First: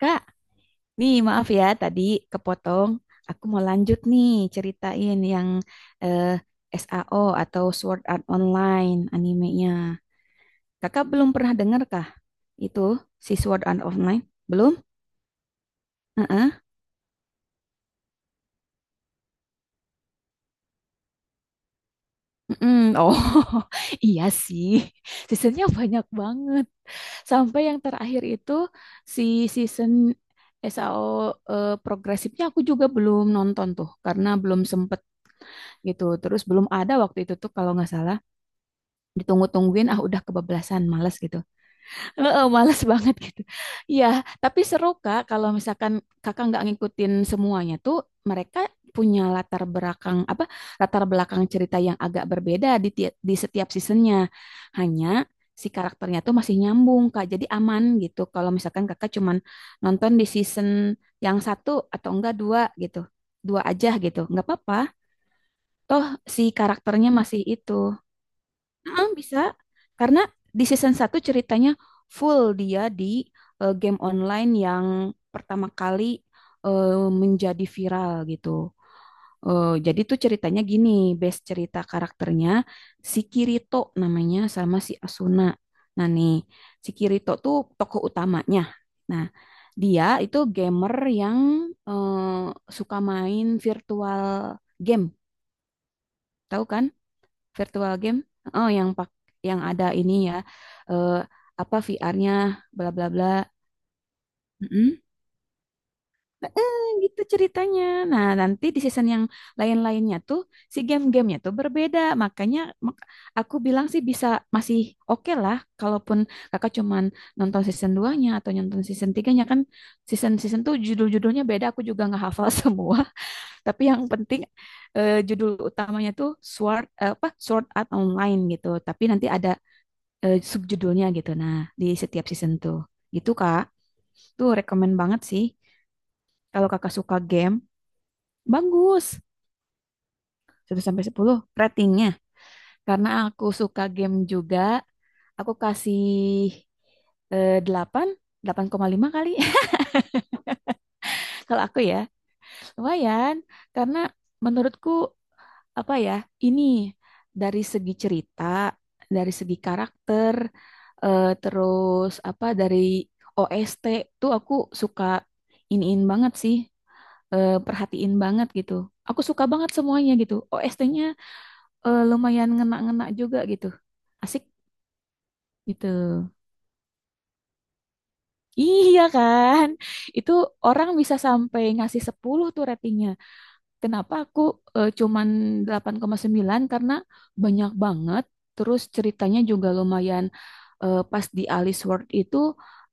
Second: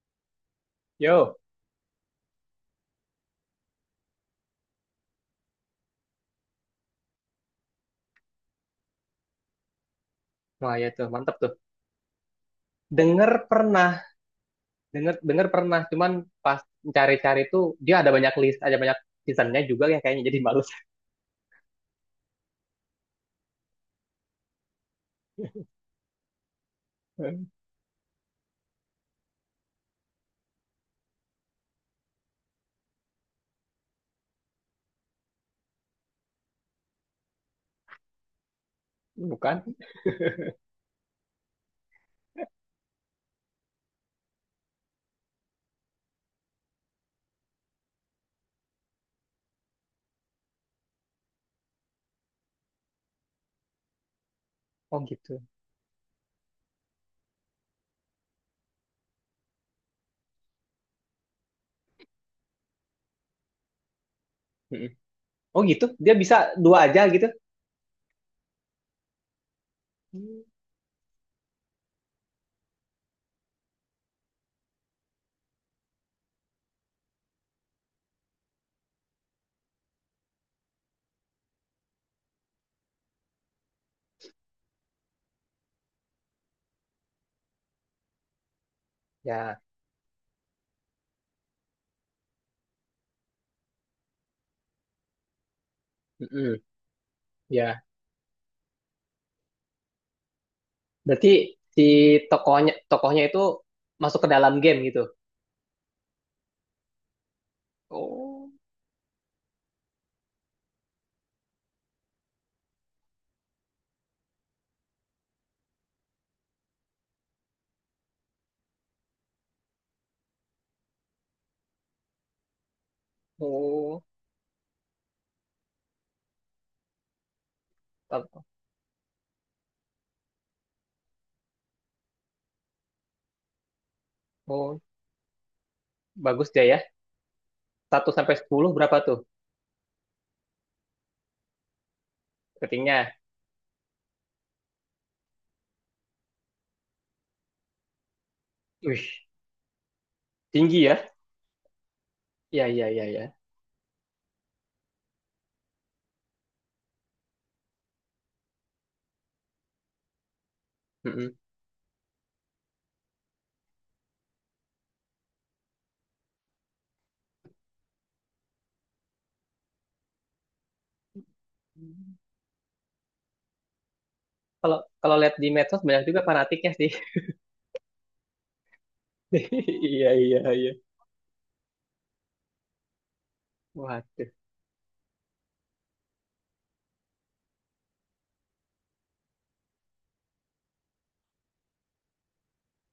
Kak, nih Yo, maaf ya tadi kepotong. Aku mau lanjut nih ceritain yang eh, SAO atau Sword Art Online animenya. wah ya tuh Kakak belum mantep tuh. pernah dengar kah itu Dengar si Sword Art pernah, Online? Belum? dengar dengar pernah. Cuman Heeh. pas cari-cari tuh dia ada banyak list, ada banyak seasonnya juga yang kayaknya jadi malu. Mm-mm. Oh, iya sih. Seasonnya banyak banget. Sampai yang terakhir itu si season SAO progresifnya aku juga belum nonton tuh karena belum sempet gitu. Terus belum ada waktu itu tuh kalau nggak salah Bukan? ditunggu-tungguin udah kebablasan males gitu. Heeh, males banget gitu ya, tapi seru kak kalau misalkan kakak nggak ngikutin semuanya tuh mereka punya latar belakang apa, latar belakang cerita yang agak berbeda di setiap seasonnya, Oh hanya gitu. si karakternya tuh masih nyambung kak, jadi aman gitu kalau misalkan kakak cuman nonton di season yang satu atau enggak dua gitu, dua aja gitu nggak apa-apa Mm-mm. Oh gitu, toh dia si bisa dua aja karakternya gitu. masih itu. Mm, bisa karena Hmm. di season satu ceritanya full dia di game online yang pertama kali menjadi viral gitu. Jadi tuh ceritanya gini, base cerita karakternya si Kirito namanya sama si Asuna. Nah nih, si Kirito tuh tokoh utamanya. Nah, Ya, dia itu gamer yang eh, suka main virtual game, mm-mm. tahu kan? Ya. Virtual game, oh yang pak yang ada ini ya, eh, Berarti apa si VR-nya tokohnya bla bla tokohnya bla. itu masuk ke dalam game Mm-mm. gitu. Eh, Gitu ceritanya, nah Oh, nanti di season yang lain-lainnya tuh si game-gamenya tuh berbeda makanya mak- aku bilang sih bisa, masih oke lah kalaupun kakak cuman nonton season 2-nya atau nonton season 3-nya kan, season-season tuh judul-judulnya beda, aku juga nggak hafal semua. Tapi oh, yang penting judul utamanya tuh Sword, apa Sword Art Online Tat- gitu. Tapi nanti ada subjudulnya gitu. Nah, di setiap season tuh. Gitu, Kak. Tuh oh, rekomen banget sih. bagus dia Kalau ya. Kakak suka game, Satu sampai 10 berapa bagus. tuh 1 sampai 10 ratingnya. Karena ratingnya? aku suka game juga, aku kasih 8, 8,5 Wih, kali tinggi ya. kalau aku ya. Iya, iya, iya, ya. Lumayan, karena menurutku apa ya, ini dari segi cerita, dari segi karakter, terus apa dari OST tuh aku suka iniin banget sih, perhatiin banget gitu. Aku suka banget semuanya gitu. OST-nya lumayan ngena-ngena juga gitu. Asik Kalau kalau lihat di medsos gitu. banyak juga fanatiknya sih. Iya kan? Iya, Itu iya, iya. orang bisa sampai ngasih 10 tuh ratingnya. Kenapa Waduh. aku cuman 8,9 karena banyak banget, terus ceritanya juga lumayan, pas di Alice World itu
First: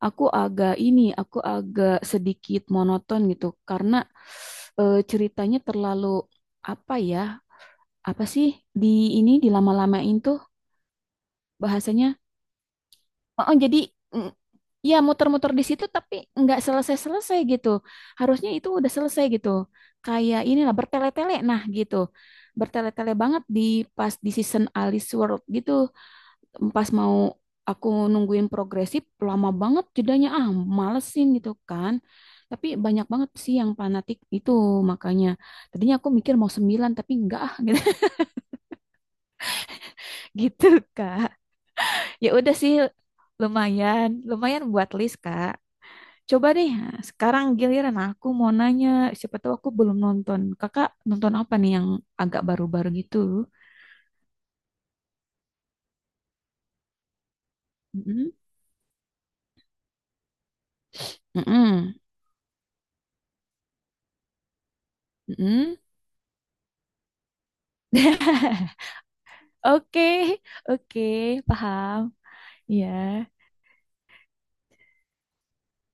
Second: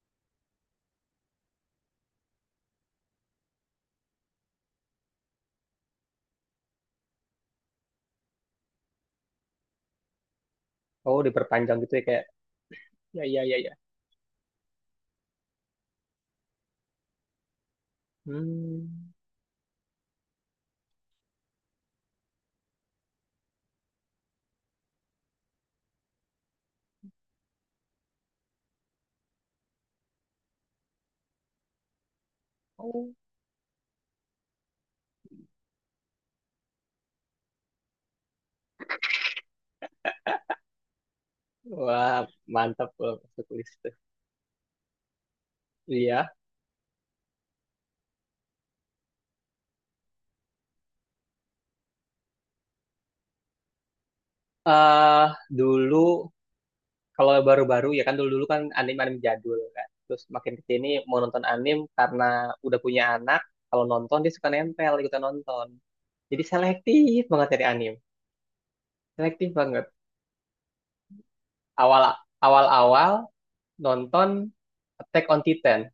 aku agak ini, aku agak sedikit monoton gitu, karena ceritanya terlalu apa ya, apa sih, di ini dilama-lamain tuh Oh, diperpanjang gitu ya bahasanya. kayak. Ya, iya, Oh, oh, iya, iya. jadi mm, ya muter-muter di situ tapi nggak selesai-selesai gitu. Harusnya itu Hmm. udah selesai gitu. Kayak inilah bertele-tele nah gitu. Bertele-tele banget di pas di season Alice World gitu. Pas mau aku nungguin progresif lama banget jedanya, malesin gitu kan. Tapi banyak Oh. banget sih yang fanatik itu makanya. Tadinya aku mikir mau 9 tapi enggak ah gitu, gitu Kak. Wah, Ya udah sih mantap loh masuk list tuh. lumayan, lumayan buat list Kak. Iya. Coba deh, sekarang giliran aku mau nanya, siapa tahu aku belum nonton. Kakak nonton apa nih yang agak baru-baru gitu? Eh dulu kalau baru-baru ya kan Mm-mm, dulu-dulu kan anime-anime jadul kan. Terus makin ke sini mau nonton anime mm-mm, karena udah punya anak. Kalau nonton dia suka nempel ikutan nonton. mm-mm. Jadi selektif banget dari anime. Selektif banget. Oke, oke, paham. Awal Iya. awal-awal nonton Attack on Titan.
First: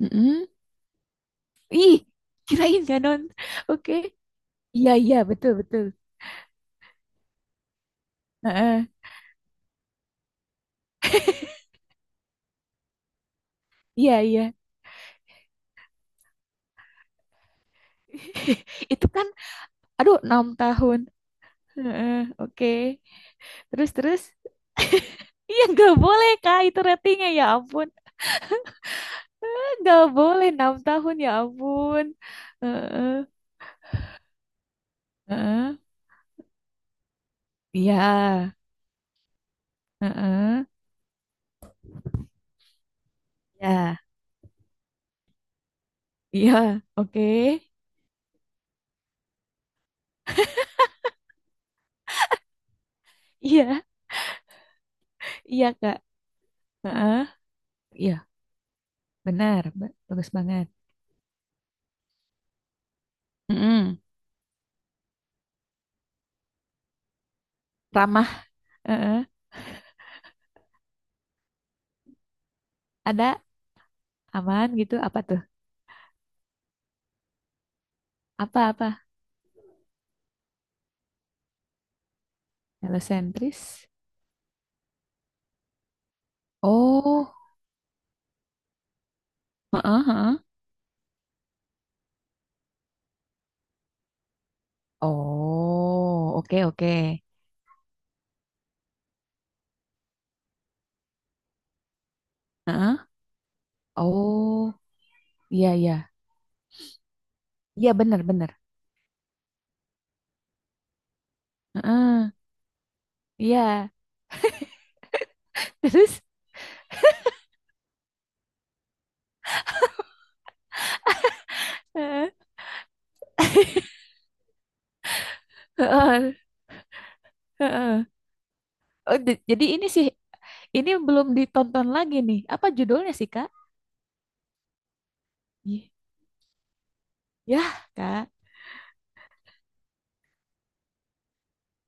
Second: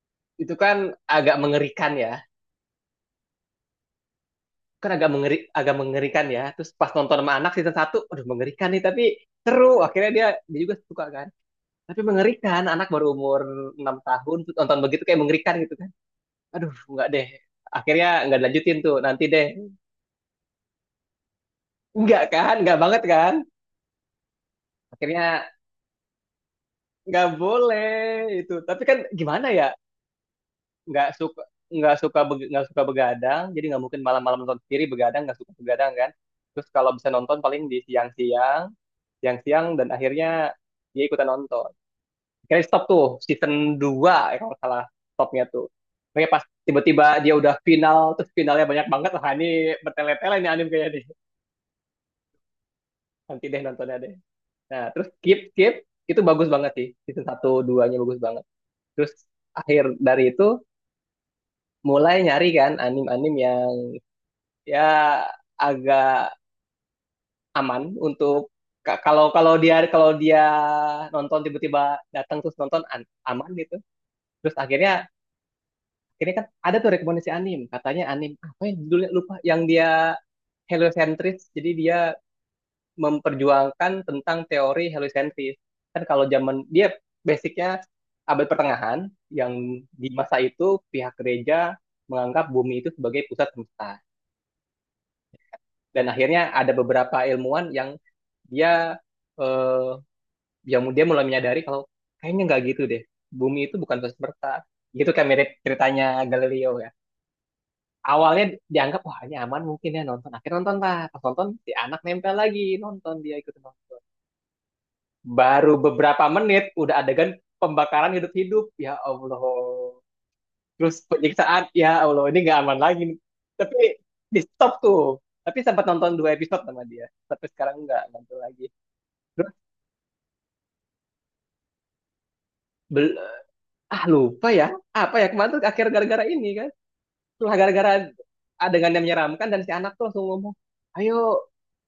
Mm. Itu kan agak mengerikan Ih, ya. kirain gak non. Oke. Iya, Kan agak iya, mengeri, betul, agak betul. mengerikan ya. Terus pas nonton sama anak season satu, aduh mengerikan nih Heeh. tapi seru. Akhirnya dia dia juga suka kan. Tapi mengerikan, anak baru umur 6 Iya, tahun iya. terus nonton begitu kayak mengerikan gitu kan. Aduh, enggak deh. Akhirnya nggak dilanjutin tuh, Itu nanti kan, deh. aduh, 6 tahun. Heeh, Enggak kan, oke. enggak banget kan. Terus, terus. Akhirnya Iya, nggak boleh, Kak. Itu nggak ratingnya, ya boleh ampun. itu. Tapi kan gimana ya? Nggak boleh enam Nggak tahun ya suka nggak ampun. suka beg- nggak suka Heeh, begadang jadi nggak mungkin malam-malam nonton sendiri begadang nggak suka heeh. begadang kan, terus kalau bisa nonton paling di Iya, siang-siang dan akhirnya heeh. dia ikutan nonton. Akhirnya stop tuh season Ya, 2, ya kalau nggak salah stopnya tuh. Oke pas iya, tiba-tiba oke. dia udah final terus finalnya banyak banget, wah ini bertele-tele nih anime kayaknya nih. Nanti deh Iya, nontonnya deh. Nah, terus skip iya skip Kak. itu bagus banget sih. Heeh. Season satu dua nya Iya, bagus banget. Terus benar, akhir dari bagus itu banget. mulai nyari kan anim-anim yang Mm-mm. ya agak aman Ramah, untuk heeh. kalau kalau dia nonton tiba-tiba datang terus nonton Ada aman gitu, terus aman gitu. akhirnya Apa tuh? ini kan ada tuh rekomendasi anime, katanya anime apa ya Apa-apa? judulnya lupa, yang dia heliocentris, jadi dia Heliocentris. memperjuangkan tentang teori heliocentris kan. Kalau zaman dia Oh, basicnya abad pertengahan, yang heeh, di heeh. masa itu pihak gereja menganggap bumi itu sebagai pusat semesta, dan Oh, akhirnya oke ada oke. beberapa ilmuwan yang dia eh, yang dia mulai menyadari kalau kayaknya nggak gitu Heeh. deh, bumi itu bukan pusat semesta, Oh, gitu kan, mirip iya ceritanya iya. Galileo ya. Iya benar Awalnya benar. dianggap wah ini aman mungkin ya nonton, akhirnya nonton lah, pas nonton si anak Heeh. nempel lagi nonton, dia ikut Iya. nonton baru Terus, beberapa menit udah adegan pembakaran hidup-hidup ya Allah, terus penyiksaan ya Allah, heeh. ini nggak aman lagi nih. Tapi di stop tuh, tapi sempat nonton Heeh, dua episode sama dia, tapi sekarang nggak heeh. nonton lagi. Oh, Terus jadi ini sih, ini belum ditonton lagi nih. Apa judulnya bel- sih, Kak? ah lupa ya, apa ya kemarin tuh akhir Y- gara-gara ini kan. Cuma Ya, gara-gara Kak. adegan yang menyeramkan, dan si anak tuh langsung ngomong, ayo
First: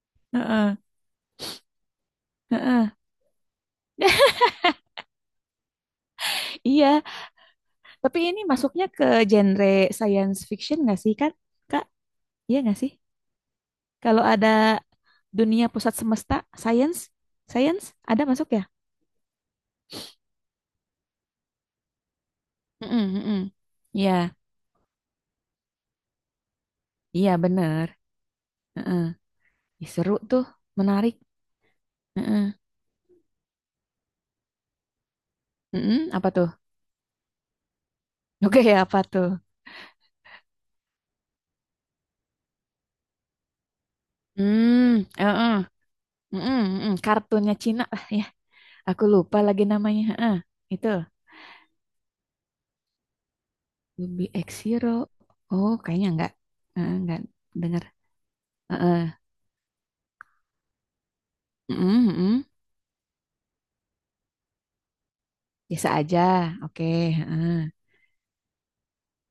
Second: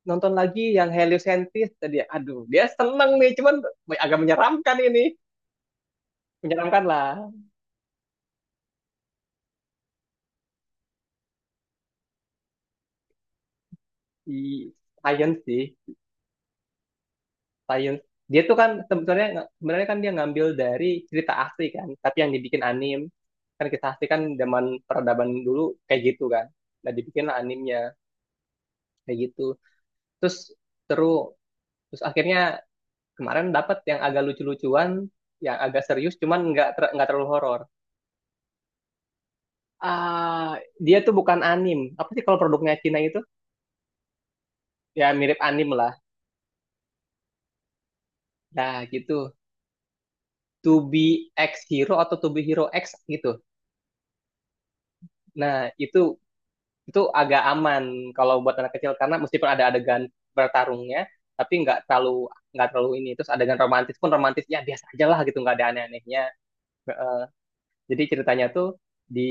nonton lagi Heeh, yang heliosentris tadi. Aduh, dia heeh. seneng nih, cuman agak menyeramkan ini. Menyeramkan Iya, lah. tapi ini masuknya ke genre science fiction nggak sih, kan? Kak, iya nggak sih? Kalau Di ada science sih, dunia pusat semesta, science, science, science. ada Dia masuk tuh ya? kan sebenarnya, sebenarnya kan dia ngambil dari cerita asli kan, tapi yang dibikin anim. Heeh, heeh. Kan kisah asli Iya, kan zaman peradaban dulu kayak gitu kan. Nah, dibikin iya bener. animnya Heeh. kayak gitu. Ih, seru Terus tuh, seru. menarik. Terus akhirnya Heeh. kemarin dapat yang agak lucu-lucuan, yang agak Heeh, serius, apa tuh? cuman nggak ter- nggak terlalu horor. Oke, apa tuh? Ah, dia tuh bukan anim. Apa sih kalau produknya Cina itu? Hmm, Ya mirip heeh. anim lah. Mm-mm, mm-mm, kartunnya Cina lah ya. Nah Aku gitu. lupa lagi namanya. Heeh, To itu be X Hero atau To be Hero X gitu. Ruby X Hero. Nah Oh, kayaknya enggak. Heeh, itu enggak agak dengar. aman kalau buat anak kecil Heeh. karena meskipun ada adegan bertarungnya, tapi nggak Mm-mm, terlalu, mm-mm. nggak terlalu ini. Terus adegan romantis pun romantis ya biasa aja lah gitu, nggak ada Biasa aja. aneh-anehnya. Oke, Eh, heeh. jadi ceritanya tuh di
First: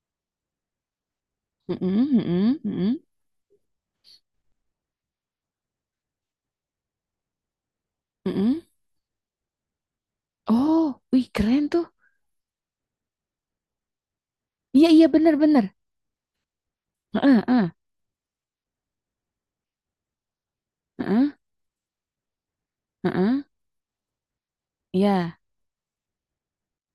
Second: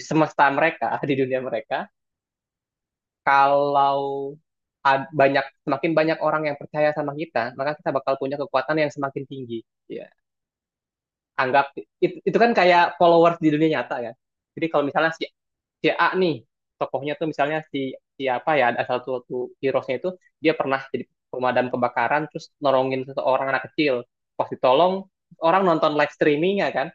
semesta mereka, di dunia Mm-mm, mereka, mm-mm, mm-mm, kalau ad- banyak, semakin banyak orang yang percaya sama kita, maka kita bakal punya mm-mm. kekuatan yang semakin tinggi. Ya. Oh, wih keren Anggap tuh. it- itu, kan kayak followers di dunia nyata kan. Jadi kalau Iya, iya misalnya si, benar-benar. si A nih tokohnya tuh Heeh, misalnya heeh, si siapa ya, ada satu satu heroesnya itu dia pernah jadi heeh, pemadam kebakaran terus nolongin heeh. seseorang anak kecil. Pas ditolong Iya, orang nonton live streamingnya kan.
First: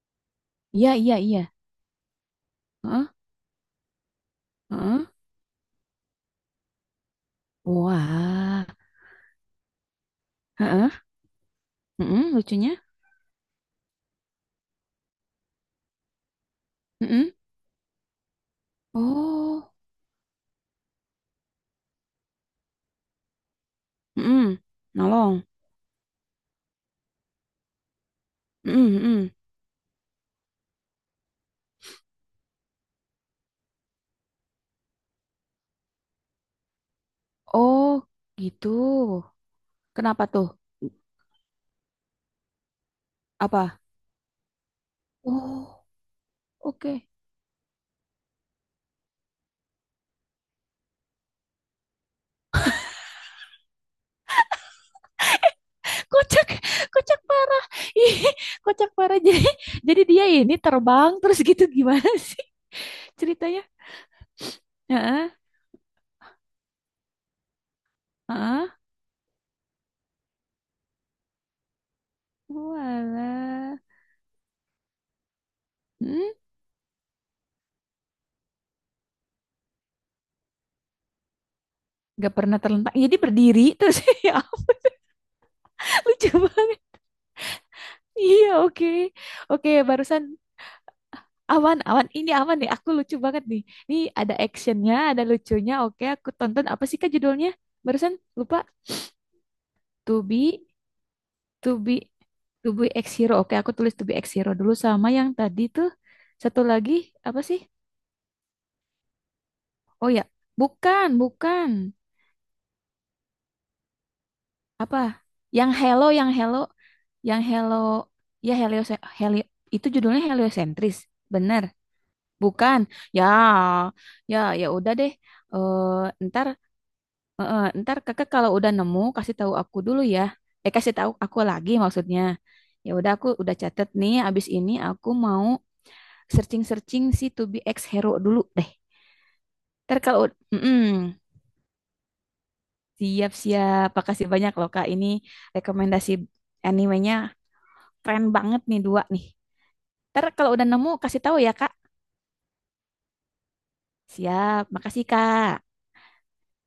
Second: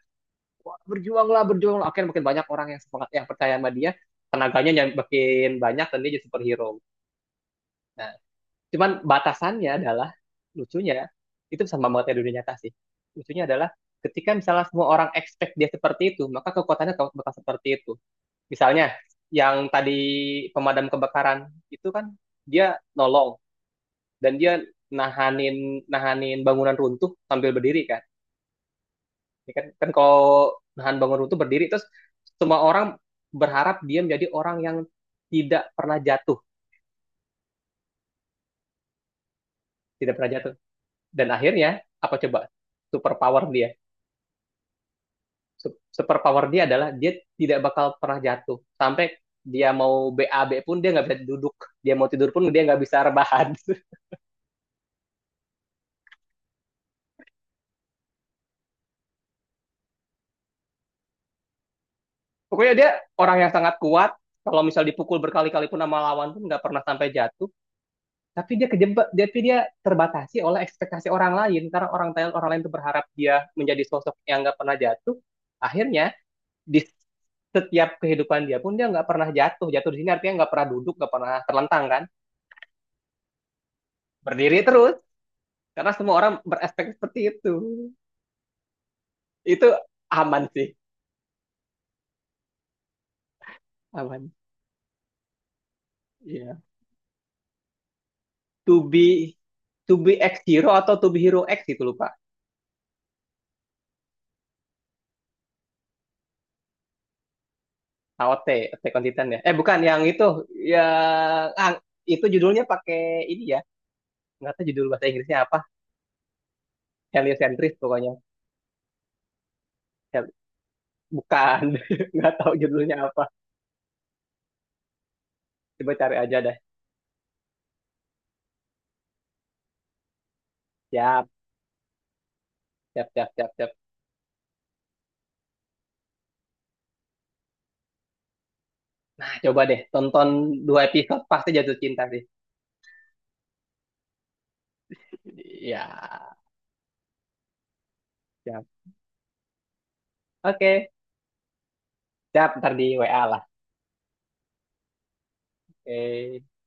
Wah, iya, iya, iya. berjuanglah, berjuanglah. Akhirnya makin banyak orang yang Heeh, semangat, yang percaya sama dia, tenaganya yang heeh. makin banyak dan dia jadi superhero. Nah, Wah. cuman batasannya adalah Heeh, lucunya itu sama banget ya dunia mm-mm, nyata sih. lucunya. Lucunya adalah ketika misalnya semua orang expect dia seperti itu, maka kekuatannya bakal Mm-mm. bakal seperti itu. Misalnya yang Oh, tadi pemadam kebakaran itu kan dia nolong dan dia mm-mm. Nolong. nahanin nahanin bangunan runtuh sambil berdiri kan. Mm-mm, mm-mm. Ya kan, kan kalau nahan bangunan runtuh berdiri terus, semua orang berharap dia menjadi orang yang tidak pernah jatuh, Oh, gitu. tidak Kenapa pernah tuh? jatuh. Dan akhirnya apa coba? Superpower dia, Apa? su- Oh, super power dia adalah oke. dia tidak bakal pernah jatuh, sampai dia mau BAB pun dia nggak bisa duduk, dia mau tidur pun dia nggak bisa rebahan. Kocak, kocak parah. Ih, kocak parah. Jadi dia ini terbang terus gitu gimana sih Pokoknya dia orang yang ceritanya? sangat kuat, kalau misal dipukul Heeh, berkali-kali pun sama lawan pun nggak pernah sampai jatuh, tapi dia heeh. kejebak, tapi dia terbatasi oleh ekspektasi orang lain, karena orang lain tuh berharap dia Walah. menjadi sosok yang nggak pernah jatuh. Akhirnya Hmm, di setiap kehidupan dia pun dia nggak pernah jatuh, jatuh di sini artinya nggak pernah duduk, nggak pernah terlentang kan, gak pernah terlentang. Jadi berdiri terus. Ya, berdiri terus. Karena semua orang lucu banget. berespek seperti itu. Iya, oke. Itu Oke, barusan aman sih, awan, awan. Ini awan nih. Aku lucu banget nih. Ini aman. ada actionnya, ada lucunya. Oke, aku Iya. tonton. Apa sih kak judulnya? Barusan lupa. To be to be To X be, Hero atau to be Hero X to itu be, lupa. to be X Hero. Oke, aku tulis to be X Hero dulu sama yang tadi tuh. Satu lagi apa sih? AOT, Attack on Titan ya. Eh bukan yang Oh ya, itu, bukan, yang bukan. ah, itu judulnya pakai ini ya. Nggak tahu judul Apa? bahasa Inggrisnya apa. Yang Hello, yang Hello, yang Hello. Heliocentris pokoknya. Ya Helio, Helio. Itu judulnya Hel- heliosentris. bukan, Bener. nggak tahu Bukan. judulnya Ya, apa. ya, ya udah deh. Coba cari Eh, aja ntar, dah. eh, eh, ntar kakak kalau udah nemu kasih tahu aku dulu ya. Kasih tahu Siap, aku lagi maksudnya. Ya siap, udah aku siap, siap, udah siap. catet nih. Abis ini aku mau searching-searching si To Be Ex Hero dulu deh. Nah, coba deh, Ntar kalau tonton dua mm-mm, episode pasti jatuh cinta sih. siap-siap, makasih banyak loh Kak. Ini rekomendasi Ya. animenya keren banget Siap. nih dua nih. Ntar kalau udah Oke, nemu kasih tahu ya Kak. siap ntar di WA lah. Siap, makasih Kak. Oke.